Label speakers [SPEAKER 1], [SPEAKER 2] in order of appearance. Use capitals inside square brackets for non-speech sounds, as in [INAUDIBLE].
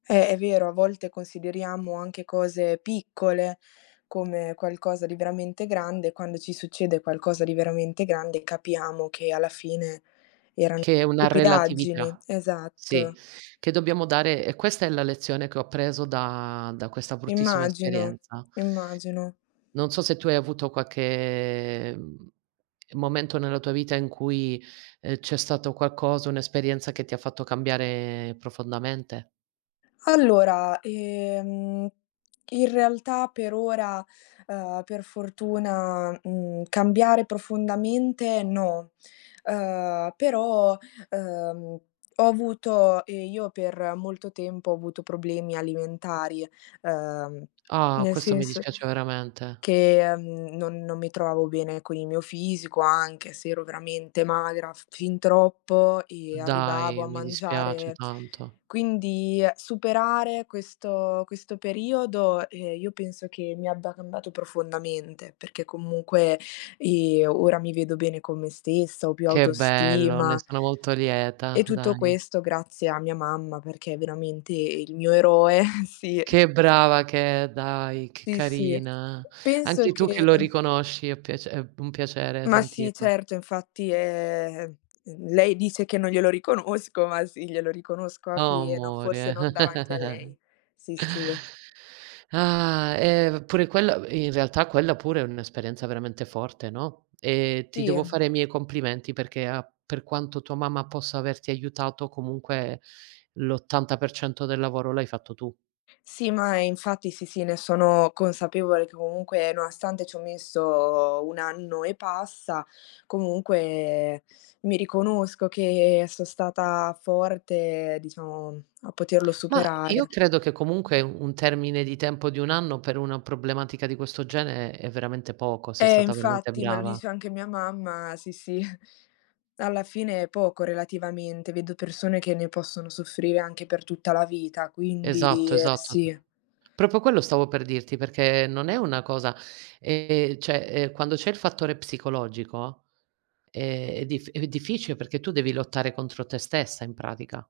[SPEAKER 1] Eh, è vero, a volte consideriamo anche cose piccole come qualcosa di veramente grande, quando ci succede qualcosa di veramente grande capiamo che alla fine eran
[SPEAKER 2] Che è una
[SPEAKER 1] stupidaggini
[SPEAKER 2] relatività. Sì.
[SPEAKER 1] esatto.
[SPEAKER 2] Che dobbiamo dare e questa è la lezione che ho appreso da da questa bruttissima
[SPEAKER 1] Immagino
[SPEAKER 2] esperienza.
[SPEAKER 1] immagino.
[SPEAKER 2] Non so se tu hai avuto qualche, mhmm, momento nella tua vita in cui, ehm, c'è stato qualcosa, un'esperienza che ti ha fatta cambiare profondamente?
[SPEAKER 1] Allora, ehm, in realtà per ora, ehm, per fortuna, mhmm, cambiare profondamente no. Ehm, però, ehm, ho avuto io per molto tempo ho avuto problemi alimentari, ehm,
[SPEAKER 2] Ah,
[SPEAKER 1] nel
[SPEAKER 2] questo mi
[SPEAKER 1] sens
[SPEAKER 2] dispiace veramente.
[SPEAKER 1] che, mhmm, non-non mi trovavo bene con il mio fisico, anche se ero veramente magra, f fin troppo, e arrivavo
[SPEAKER 2] Dai,
[SPEAKER 1] a
[SPEAKER 2] mi dispiace
[SPEAKER 1] mangiare
[SPEAKER 2] tanto.
[SPEAKER 1] quindi superare questo questo periodo, ehm, io penso che mi abbia cambiato profondamente, perché comunque, ehm, ora mi vedo bene con me stessa, ho più
[SPEAKER 2] Che bello, ne
[SPEAKER 1] autostima.
[SPEAKER 2] sono molto
[SPEAKER 1] E
[SPEAKER 2] lieta,
[SPEAKER 1] tutto
[SPEAKER 2] Dani.
[SPEAKER 1] questo grazie a mia mamma, perché è veramente il mio eroe, sì.
[SPEAKER 2] Che brava che è, dai, che
[SPEAKER 1] Sì, sì.
[SPEAKER 2] carina.
[SPEAKER 1] Penso
[SPEAKER 2] Anche tu che
[SPEAKER 1] che
[SPEAKER 2] lo riconosci è piac è un piacere
[SPEAKER 1] Ma sì,
[SPEAKER 2] sentirlo.
[SPEAKER 1] certo, infatti è lei dice che non glielo riconosco, ma sì, glielo riconosco a
[SPEAKER 2] Oh,
[SPEAKER 1] pieno. Forse
[SPEAKER 2] amore.
[SPEAKER 1] non davanti a lei.
[SPEAKER 2] [CHUCKLES]
[SPEAKER 1] Sì sì.
[SPEAKER 2] [SIGHS] Ah, eh, pure quella in realtà quella pure è un'esperienza veramente forte, no, e ti
[SPEAKER 1] Sì.
[SPEAKER 2] devo fare i miei complimenti perché a per quanto tua mamma possa averti aiutato comunque l'80% del lavoro l'hai fatto tu.
[SPEAKER 1] Sì, ma infatti sì, sì, ne sono consapevole che comunque nonostante c'ho messo 1 anno e passa, comunque mi riconosco che so' stata forte, diciamo, a poterlo
[SPEAKER 2] Ma io
[SPEAKER 1] superare.
[SPEAKER 2] credo che comunque un termine di tempo di 1 anno per una problematica di questo genere è è veramente poco, sei
[SPEAKER 1] Eh,
[SPEAKER 2] stata veramente
[SPEAKER 1] infatti, me lo
[SPEAKER 2] brava.
[SPEAKER 1] dice anche mia mamma, sì, sì. [CHUCKLES] Alla fine è poco, relativamente. Vedo persone che ne possono soffrire anche per tutta la vita, quindi
[SPEAKER 2] Esatto, esatto.
[SPEAKER 1] sì.
[SPEAKER 2] Proprio, quello stavo per dirti, perché non è una cosa ehm, cioè, ehm, quando c'è il fattore psicologico, eh, è dif è difficile perché tu devi lottare contro te stessa in pratica.